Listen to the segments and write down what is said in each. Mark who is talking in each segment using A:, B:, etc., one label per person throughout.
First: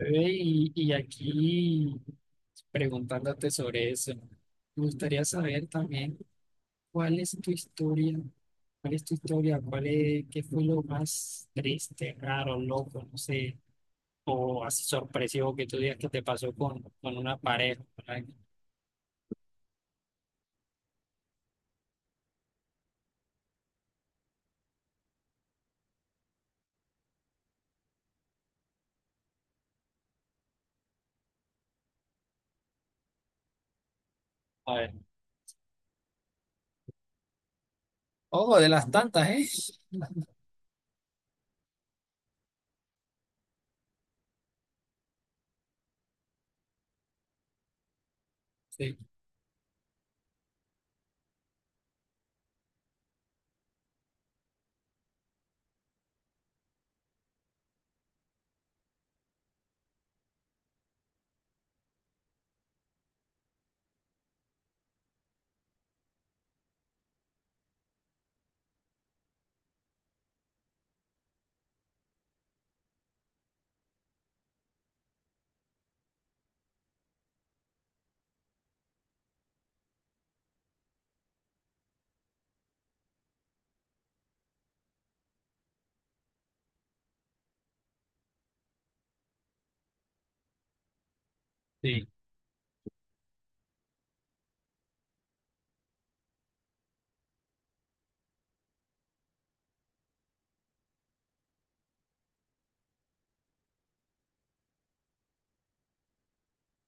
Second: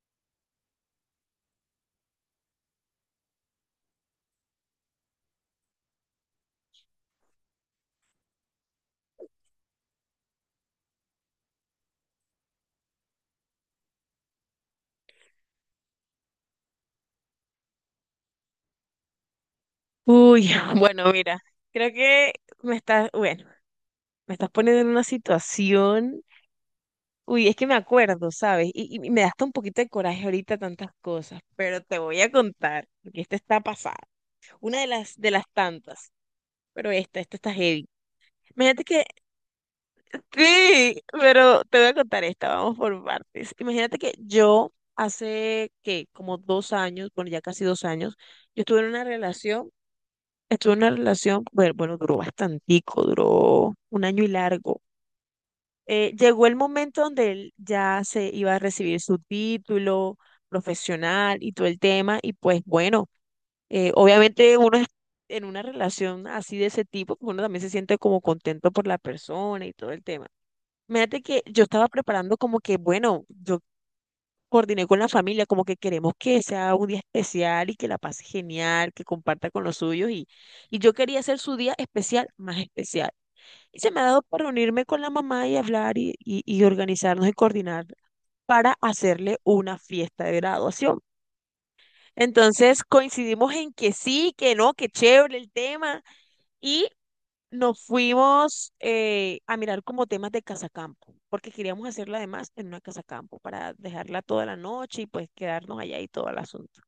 A: Y aquí, preguntándote sobre eso, me gustaría saber también cuál es tu historia, cuál es, qué fue lo más triste, raro, loco, no sé, o así sorpresivo que tú digas que te pasó con una pareja, con alguien.
B: Uy, bueno, mira, creo que me estás, bueno, me estás poniendo en una situación. Uy, es que me acuerdo, ¿sabes? Y me da hasta un poquito de coraje ahorita tantas cosas, pero te voy a contar, porque esta está pasada.
A: A
B: Una de
A: ver.
B: las tantas, pero esta está heavy.
A: Oh, de
B: Imagínate
A: las
B: que,
A: tantas, ¿eh?
B: sí, pero te voy a contar esta, vamos por partes. Imagínate que yo hace, que como 2 años, bueno, ya casi 2 años, yo estuve en
A: Sí,
B: una relación, estuve en una relación, bueno, bueno, duró bastantico, duró un año y largo. Llegó el momento donde él ya se iba a recibir su título profesional y todo el tema, y pues bueno, obviamente en una relación así de ese tipo, pues uno también se siente como contento por la persona y todo el tema. Fíjate que yo estaba preparando como que, bueno, yo coordiné con la familia, como que queremos que sea un día especial y que la pase genial, que comparta con los suyos, y yo quería hacer su día especial más especial. Y se me ha dado por reunirme con la mamá y hablar y organizarnos y coordinar para hacerle una fiesta de graduación.
A: sí,
B: Entonces coincidimos en que sí, que no, que chévere el tema y nos fuimos a mirar como temas de casacampo, porque queríamos hacerla además en una casacampo para dejarla toda la noche y pues quedarnos allá y todo el asunto.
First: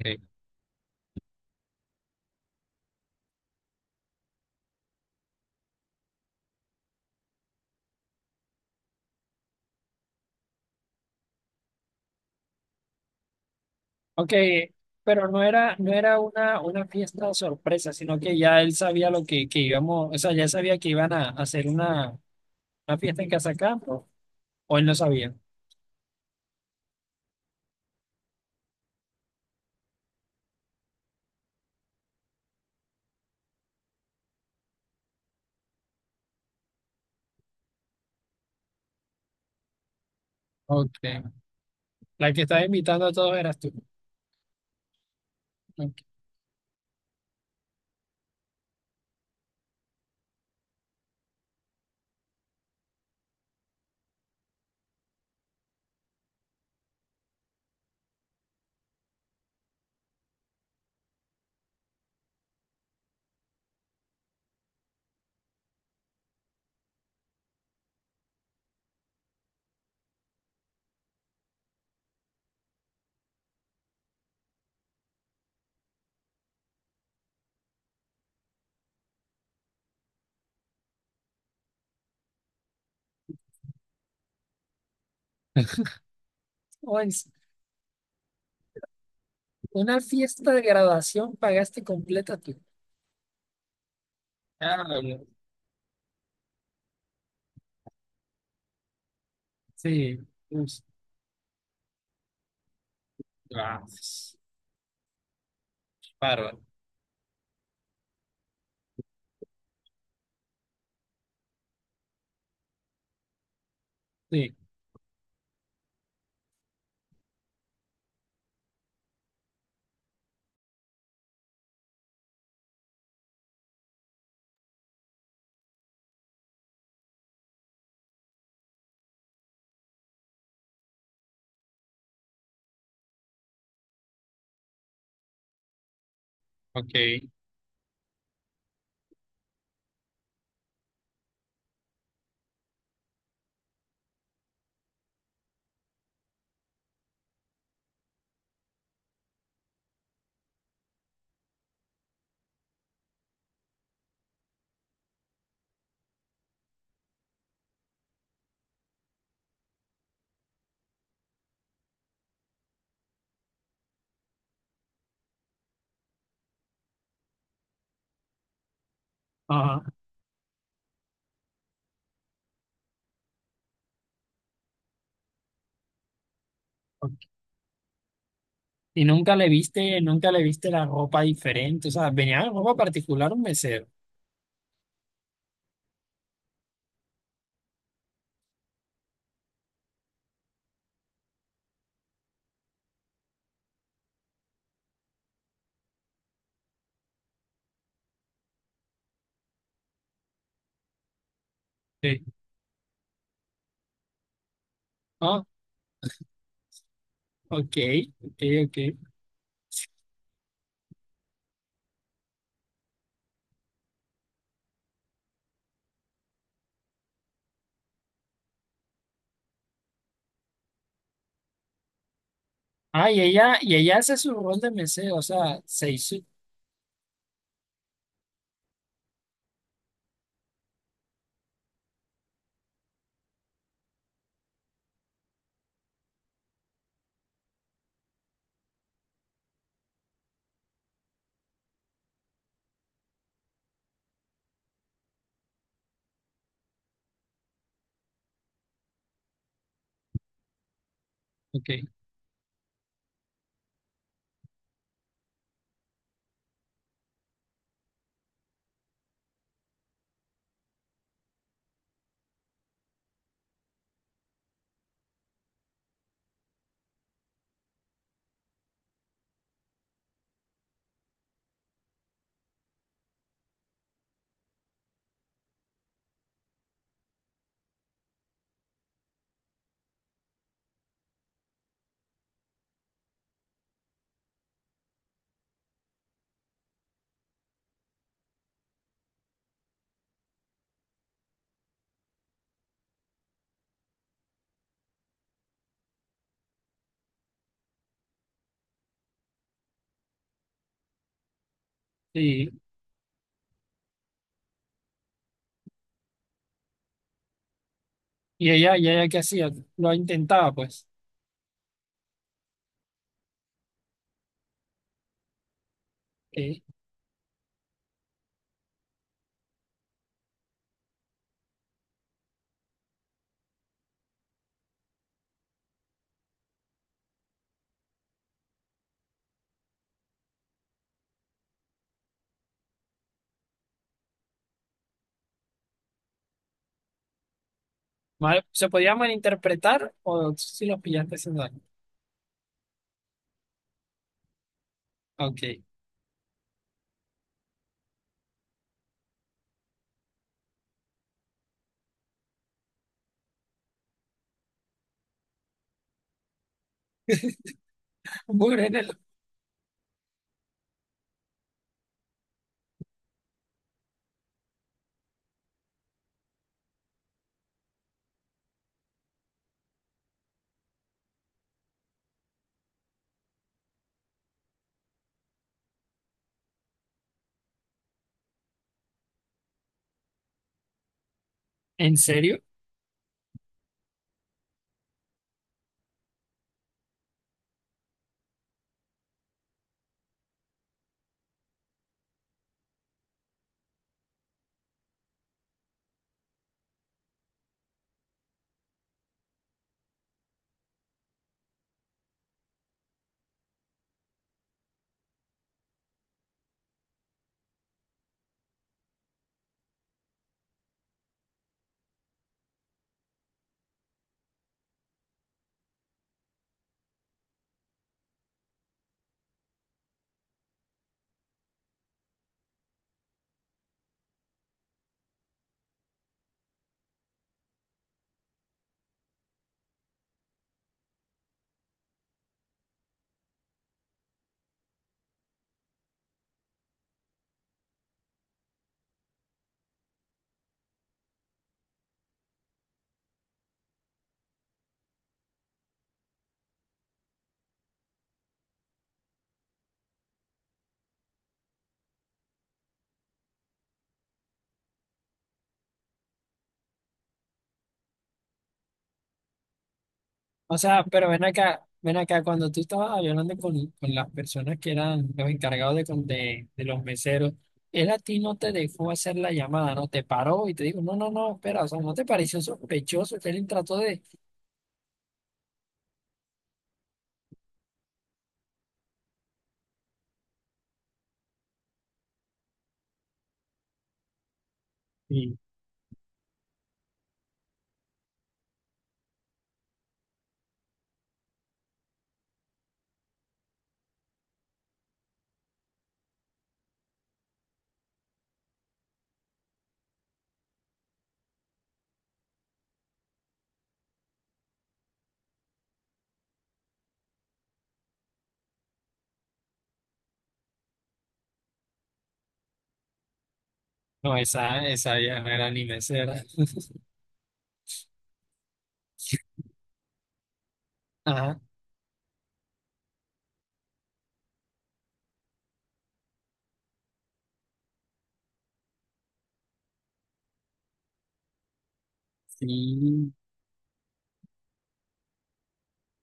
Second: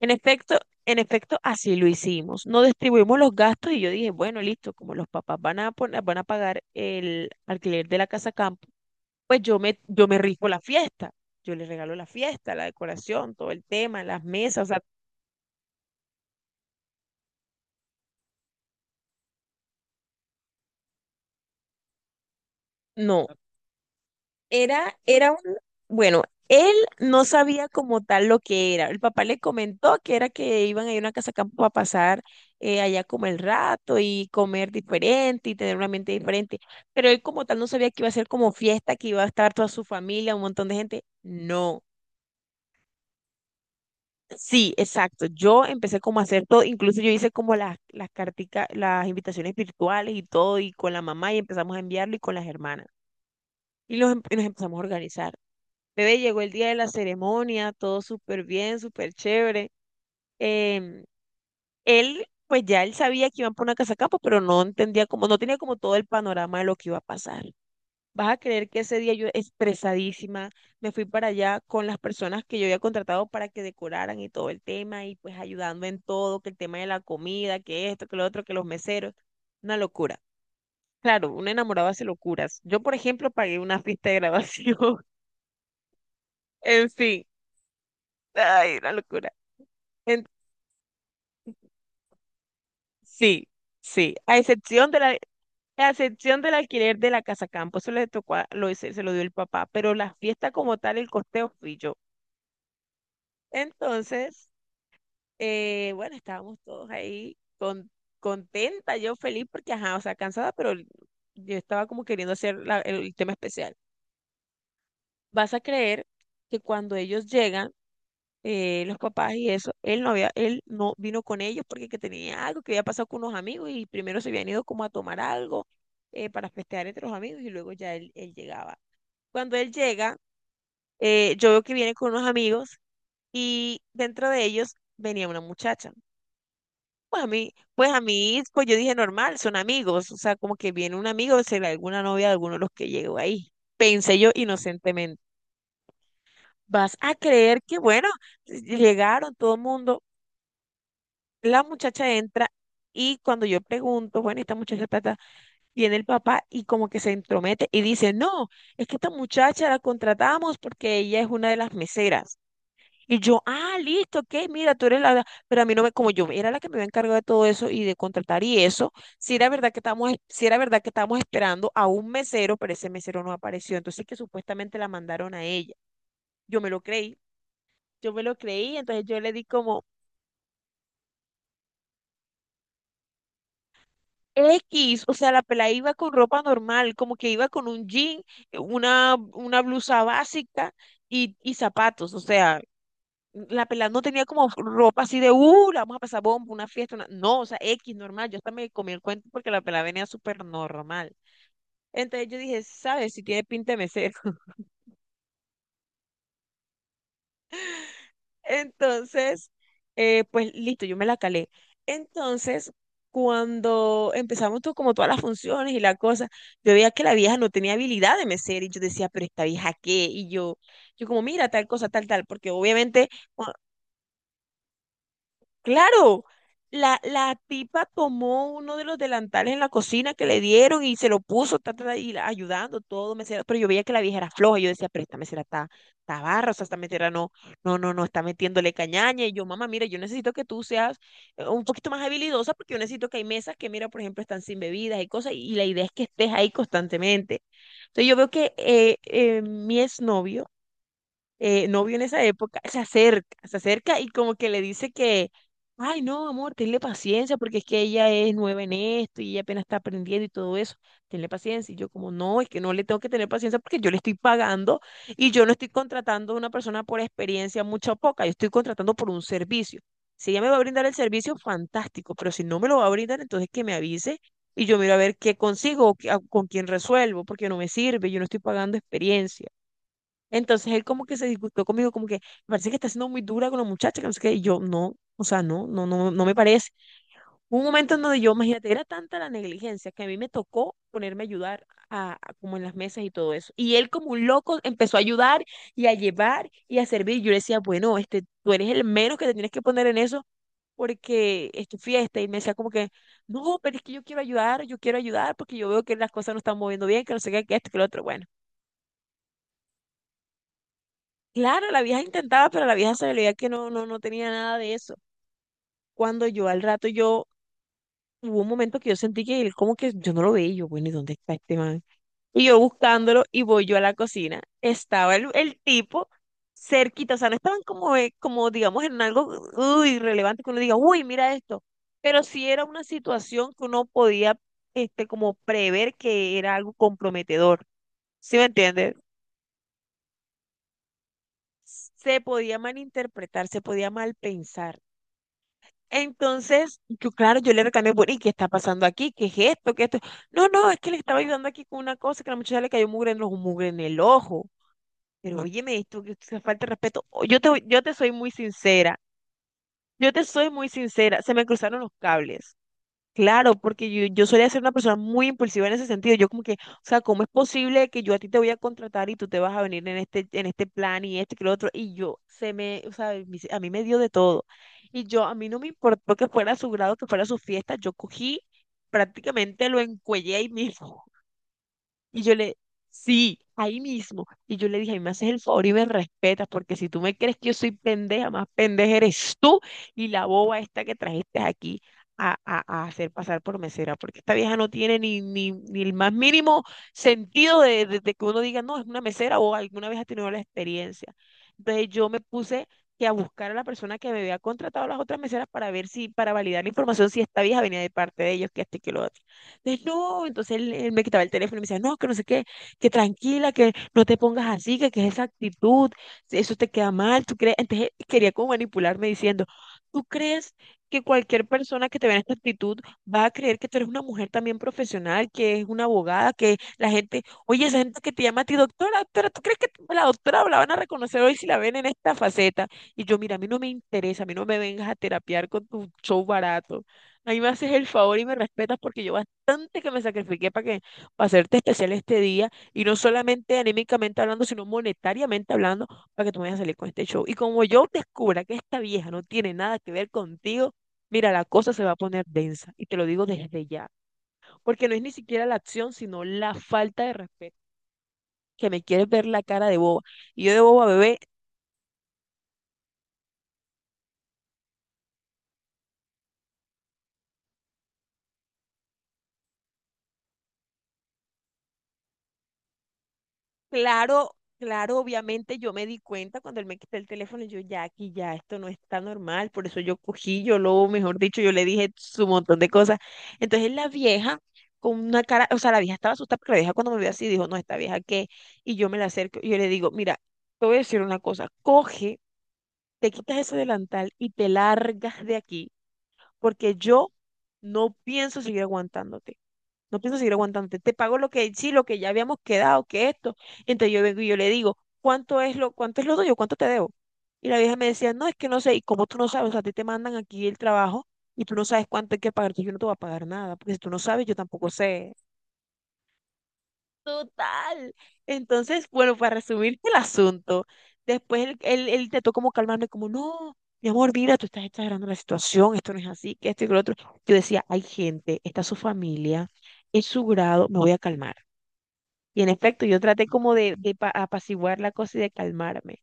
B: En efecto, en efecto, así lo hicimos. No distribuimos los gastos y yo dije, bueno, listo, como los papás van a poner, van a pagar el alquiler de la casa campo, pues yo me rifo la fiesta. Yo les regalo la fiesta, la decoración, todo el tema, las
A: Ok,
B: mesas, o sea,
A: pero no era una fiesta sorpresa, sino que ya él sabía que íbamos, o sea, ya sabía que iban a hacer una fiesta
B: no,
A: en Casa Campo, o él no
B: Era
A: sabía.
B: un, bueno, él no sabía como tal lo que era. El papá le comentó que era que iban a ir a una casa campo a pasar allá como el rato y comer diferente y tener una mente diferente. Pero él como tal no sabía que iba a ser como fiesta, que iba a estar toda su familia, un montón de
A: Ok,
B: gente. No.
A: la que estaba invitando a todos eras tú.
B: Sí, exacto. Yo empecé
A: Ok.
B: como a hacer todo, incluso yo hice como las carticas, las invitaciones virtuales y todo, y con la mamá y empezamos a enviarlo y con las hermanas. Y nos empezamos a organizar. Bebé, llegó el día de la ceremonia, todo súper bien, súper chévere. Em, Él, pues ya él sabía que iban por una casa campo, pero no entendía como, no tenía como todo el panorama de lo que iba a pasar. Vas a creer que ese día yo expresadísima me fui para allá con las personas que yo había contratado para que decoraran y todo el tema y pues ayudando en todo, que el tema de la comida, que esto, que lo otro, que los meseros, una locura. Claro, un enamorado hace locuras. Yo, por ejemplo, pagué una fiesta de grabación. En
A: Oye,
B: fin, ay, una locura.
A: una fiesta de graduación pagaste completa tú.
B: Sí, sí, a
A: Ah,
B: excepción de la, a excepción del alquiler de la casa campo, eso le tocó, lo dio el papá, pero la
A: sí,
B: fiesta como
A: pues,
B: tal, el costeo fui yo.
A: ah,
B: Entonces, bueno, estábamos
A: bárbaro.
B: todos ahí con, contenta, yo feliz porque, ajá, o sea, cansada, pero yo estaba como queriendo hacer el tema especial.
A: Sí.
B: Vas a creer que cuando ellos llegan, los papás y eso, él no había, él no vino con ellos porque que tenía algo que había pasado con unos amigos y primero se habían ido como a tomar algo para festejar entre los amigos y luego ya él llegaba. Cuando él llega, yo veo que viene con unos amigos y dentro de ellos venía una muchacha.
A: Ok.
B: Pues yo dije normal, son amigos, o sea, como que viene un amigo, será alguna novia de alguno de los que llegó ahí, pensé yo inocentemente. Vas a creer que, bueno, llegaron todo el mundo. La muchacha entra y cuando yo pregunto, bueno, esta muchacha ta, viene el papá y como que se entromete y dice, no, es que esta muchacha la contratamos porque ella es una de las meseras. Y yo, ah, listo, ok, mira, tú eres la, pero a mí no me, como yo era la que me había encargado de todo eso y de contratar y eso, si era verdad que
A: Ajá.
B: estábamos, si era verdad que estábamos esperando a un mesero, pero ese mesero no apareció, entonces que supuestamente la mandaron a ella. Yo me lo creí,
A: Ok.
B: yo me lo creí, entonces
A: Y
B: yo le
A: nunca
B: di
A: le
B: como
A: viste, nunca le viste la ropa diferente. O sea, venía en ropa particular un mesero.
B: X, o sea, la pelada iba con ropa normal, como que iba con un jean, una blusa básica y zapatos, o sea, la pelada no tenía como ropa así de, la vamos a pasar bomba, una fiesta, una-". No, o sea, X normal, yo hasta me comí el cuento porque la pelada venía súper normal.
A: Sí.
B: Entonces yo dije, ¿sabes? Si tiene pinta de mesera.
A: Ah, ok, ok.
B: Entonces, pues listo, yo me la calé. Entonces, cuando empezamos todo, como todas las funciones y la cosa, yo veía que la vieja no tenía habilidad de mesera y yo decía, pero esta vieja qué, y yo como, mira, tal cosa, tal, tal, porque obviamente.
A: Ah, y ella hace su rol de mesero, o sea, se hizo.
B: Claro, la tipa tomó uno de los delantales en la cocina que le dieron y se lo puso, ta, ta, ta, y la- ayudando todo, mesera, pero yo veía que la vieja era floja, yo decía, pero esta mesera está barra, o sea, esta mesera no, no, no, no, está metiéndole cañaña, y yo, mamá, mira, yo necesito que tú seas un poquito más habilidosa, porque yo necesito que hay mesas que, mira, por ejemplo, están sin bebidas y cosas, y la idea es que estés ahí constantemente. Entonces yo veo que mi exnovio, novio
A: Ok.
B: en esa época, se acerca y como que le dice que, ay, no, amor, tenle paciencia porque es que ella es nueva en esto y ella apenas está aprendiendo y todo eso, tenle paciencia. Y yo como, no, es que no le tengo que tener paciencia porque yo le estoy pagando y yo no estoy contratando a una persona por experiencia mucha o poca, yo estoy contratando por un servicio. Si ella me va a brindar el servicio, fantástico, pero si no me lo va a brindar, entonces que me avise. Y yo miro a ver qué consigo, con quién resuelvo, porque no me sirve, yo no estoy pagando experiencia. Entonces él como que se disgustó conmigo, como que me parece que está siendo muy dura con la muchacha, que no sé qué, y yo no, o sea, no, no, no, no me parece. Hubo un momento en donde yo, imagínate, era tanta la negligencia que a mí me tocó ponerme a ayudar como en las mesas y todo eso. Y él como un loco empezó a ayudar y a llevar y a servir. Yo le decía, bueno, este, tú eres el menos que te tienes que poner en eso porque es tu fiesta. Y me
A: Sí.
B: decía como que, no, pero es que yo quiero ayudar porque yo veo que las cosas no están moviendo bien, que no sé qué, que esto, que lo otro. Bueno.
A: Y ella qué hacía, lo intentaba, pues.
B: Claro, la vieja intentaba, pero la vieja se veía que no, no, no tenía nada de eso. Cuando yo al
A: Ok.
B: rato, yo, hubo un momento que yo sentí que él como que yo no lo veía, y yo, bueno, ¿y dónde está este man? Y yo buscándolo y voy yo a la cocina. Estaba el tipo cerquita, o sea, no estaban como, como digamos, en algo uy, relevante que uno diga, uy, mira esto. Pero sí era una situación que uno podía, este, como prever que era algo comprometedor. ¿Sí me
A: ¿Se podía
B: entiendes?
A: malinterpretar o si los pillaste haciendo algo?
B: Se podía malinterpretar, se podía mal pensar.
A: Ok.
B: Entonces, yo, claro, yo le reclamé, bueno, ¿y qué está pasando aquí? ¿Qué es esto? ¿Qué es esto? No, no, es que le estaba ayudando aquí con una cosa que a la muchacha le cayó mugre en los mugre en el ojo. Pero óyeme, esto que esto es falta de respeto. O- Yo te soy muy
A: Bueno, ¿en
B: sincera. Yo te soy muy sincera. Se me cruzaron los cables. Claro, porque yo solía ser una persona muy impulsiva en ese sentido. Yo como que, o sea, ¿cómo es posible que yo a ti te voy a contratar y tú te vas a venir en este, plan y este que lo otro? Y yo se me, o sea, a mí me dio de todo. Y yo, a mí no me importó que fuera su grado, que fuera su fiesta, yo cogí, prácticamente lo encuellé ahí mismo. Y yo
A: serio?
B: le, sí, ahí mismo. Y yo le dije, a mí me haces el favor y me respetas, porque si tú me crees que yo soy pendeja, más pendeja eres tú y la boba esta que trajiste aquí a hacer pasar por mesera, porque esta vieja no tiene ni el más mínimo sentido de que uno diga, no, es una mesera o alguna vez ha tenido la experiencia. Entonces yo me puse que a buscar a la persona que me había contratado las otras meseras para ver si, para validar la información, si esta vieja venía de parte de ellos, que este y que lo otro. Entonces, no, entonces él me quitaba el teléfono y me decía, no, que no sé qué, que tranquila, que no te pongas así, que esa actitud, eso te queda mal, tú crees. Entonces él quería como manipularme diciendo, ¿tú crees que cualquier persona que te vea en esta actitud va a creer que tú eres una mujer también profesional, que es una abogada, que la gente, oye, esa gente que te llama a ti doctora, doctora, ¿tú crees que la doctora la van a reconocer hoy si la ven en esta faceta? Y yo, mira, a mí no me interesa, a mí no me vengas a terapiar con tu show barato. A mí me haces el favor y me respetas, porque yo bastante que me sacrifiqué para que, para hacerte especial este día, y no solamente anímicamente hablando, sino monetariamente hablando, para que tú me vayas a salir con este show. Y como yo descubra que esta vieja no tiene nada que ver contigo, mira, la cosa se va a poner densa, y te lo digo desde ya, porque no es ni siquiera la acción, sino la falta de respeto, que me quieres ver la cara de boba. Y yo
A: O
B: de
A: sea,
B: boba,
A: pero
B: bebé.
A: ven acá, cuando tú estabas hablando con las personas que eran los encargados de de los meseros, él a ti no te dejó hacer la llamada, ¿no? Te paró y te dijo, no, no, no, espera, o sea, ¿no te pareció sospechoso que él trató de...?
B: Claro, claro, obviamente yo me di cuenta cuando él me quitó el teléfono. Yo ya, aquí ya esto no está normal, por eso yo cogí, yo lo, mejor dicho, yo le dije su montón de cosas. Entonces la vieja, con una
A: Sí.
B: cara, o sea, la vieja estaba asustada, porque la vieja cuando me vio así dijo, no, esta vieja qué. Y yo me la acerco y yo le digo, mira, te voy a decir una cosa, coge, te quitas ese delantal y te largas de aquí, porque yo no pienso seguir aguantándote. No pienso seguir aguantándote. Te pago lo que sí, lo que ya habíamos quedado, que esto. Entonces yo vengo y yo le digo, cuánto es lo tuyo? ¿Cuánto te debo? Y la vieja me decía, no, es que no sé. ¿Y como tú no sabes? O sea, a ti te mandan aquí el trabajo y tú no sabes cuánto hay que pagar. Entonces yo no te voy a pagar nada, porque si tú no
A: No,
B: sabes, yo
A: esa,
B: tampoco
A: esa
B: sé.
A: ya no era ni mesera.
B: Total. Entonces, bueno, para resumir el asunto,
A: Ajá.
B: después él intentó como calmarme, como, no, mi amor, mira, tú estás exagerando la situación, esto no es así, que esto y que lo otro. Yo decía, hay gente, está su familia, es su grado, me voy a calmar. Y en efecto, yo
A: Sí.
B: traté como de, apaciguar la cosa y de calmarme.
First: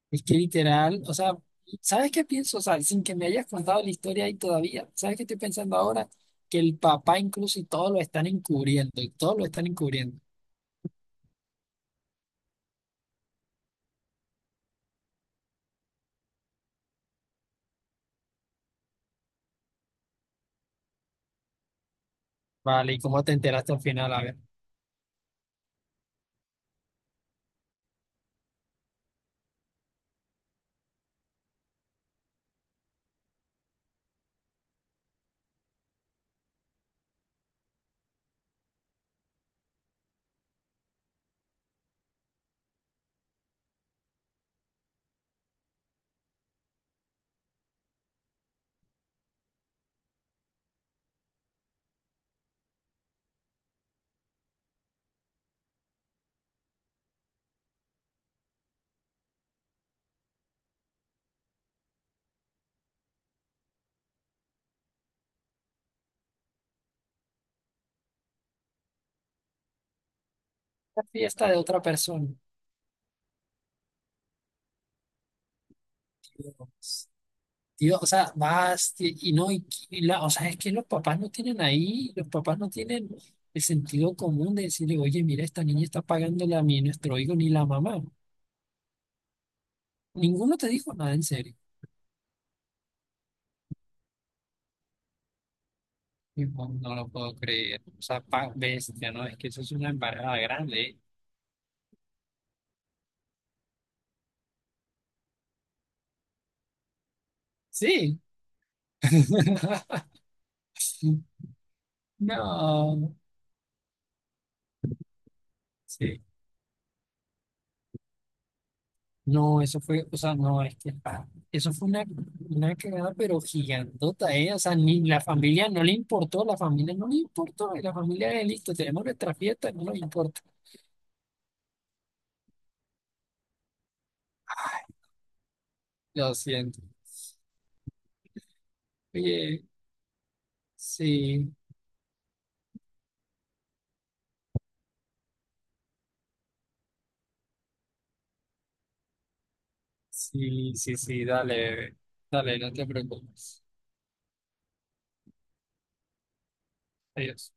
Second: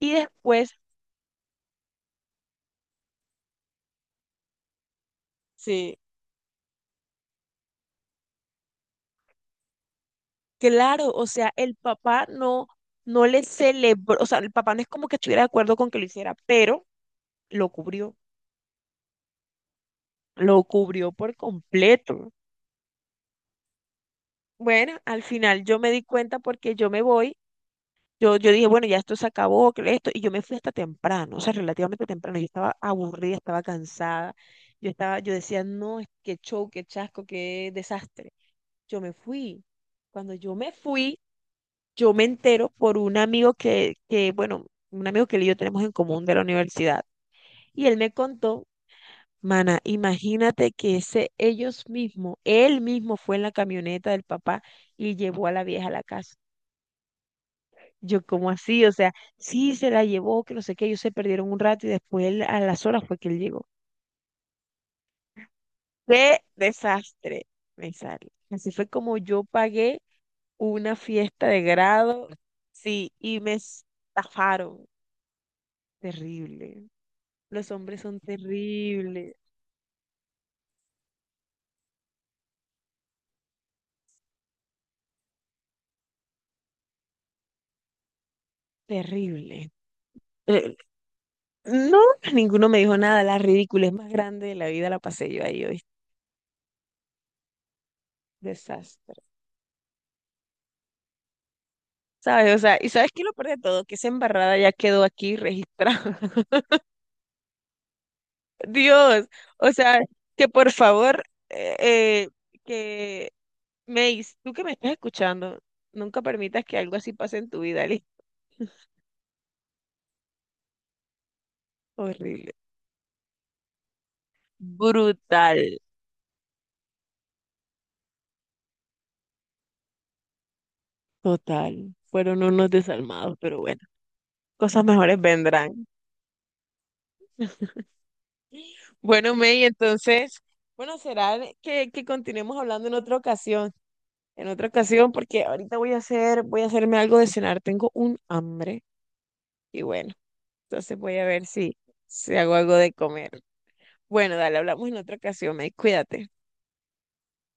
B: Y
A: Es que
B: después,
A: literal, o sea, ¿sabes qué pienso? O sea, sin que me hayas contado la historia ahí todavía, ¿sabes qué estoy pensando
B: sí,
A: ahora? Que el papá incluso y todo lo están encubriendo, y todo lo están encubriendo.
B: claro, o sea, el papá no, no le celebró, o sea, el papá no es como que estuviera de acuerdo con que lo hiciera, pero lo cubrió, lo cubrió por completo.
A: Vale, ¿y cómo te enteraste al final? A ver,
B: Bueno, al final yo me di cuenta porque yo me voy, yo dije, bueno, ya esto se acabó, que esto, y yo me fui hasta temprano, o sea, relativamente temprano, yo estaba aburrida, estaba cansada, yo estaba, yo decía, no, es que show, qué chasco, qué desastre. Yo me fui. Cuando yo me fui, yo me entero por un amigo que, un amigo que él y yo tenemos en común de la universidad. Y él me contó, mana, imagínate que ese ellos mismos, él mismo fue en la camioneta del papá y llevó a la vieja a la casa. Yo, ¿cómo así? O sea, sí se la llevó, que no sé qué, ellos se perdieron un rato y después a las horas fue que él llegó. ¡Qué desastre! Me sale. Así fue como yo pagué una
A: la
B: fiesta
A: fiesta de
B: de
A: otra persona.
B: grado, sí, y me estafaron.
A: Tío.
B: Terrible. Los
A: Tío,
B: hombres
A: o
B: son
A: sea, y
B: terribles,
A: no, y la, o sea, es que los papás no tienen ahí, los papás no tienen el sentido común de decirle, oye, mira, esta niña está pagándole a mí, nuestro hijo, ni la mamá.
B: terrible.
A: Ninguno te
B: Eh,
A: dijo nada, en serio.
B: No, ninguno me dijo nada. La ridiculez más grande de la vida la pasé yo ahí hoy.
A: Tipo, no lo puedo creer. O sea, pa bestia,
B: Desastre.
A: ¿no? Es que eso es una embarrada grande, ¿eh?
B: ¿Sabes? O sea, ¿y sabes qué es lo peor de todo? Que esa embarrada ya quedó aquí registrada.
A: Sí.
B: Dios, o sea, que por favor, eh, eh,
A: No.
B: que Mace, tú que me estás escuchando, nunca
A: Sí.
B: permitas que algo así pase en tu vida, ¿listo?
A: No, eso fue, o sea, no, es que pa, eso fue
B: Horrible.
A: una cagada, pero gigantota, ¿eh? O sea, ni
B: Brutal.
A: la familia no le importó, la familia no le importó, y la familia de listo, tenemos nuestra fiesta, no nos importa.
B: Total. Fueron unos desalmados, pero bueno, cosas mejores vendrán.
A: Lo siento.
B: Bueno, May,
A: Oye,
B: entonces, bueno, será
A: sí,
B: que continuemos hablando en otra ocasión, porque ahorita voy a hacer, voy a hacerme algo de cenar, tengo un hambre. Y bueno,
A: sí,
B: entonces voy
A: sí,
B: a ver
A: dale,
B: si,
A: bebé.
B: si hago
A: Dale, no
B: algo
A: te
B: de comer.
A: preocupes.
B: Bueno, dale, hablamos en otra ocasión, May, cuídate.
A: Adiós.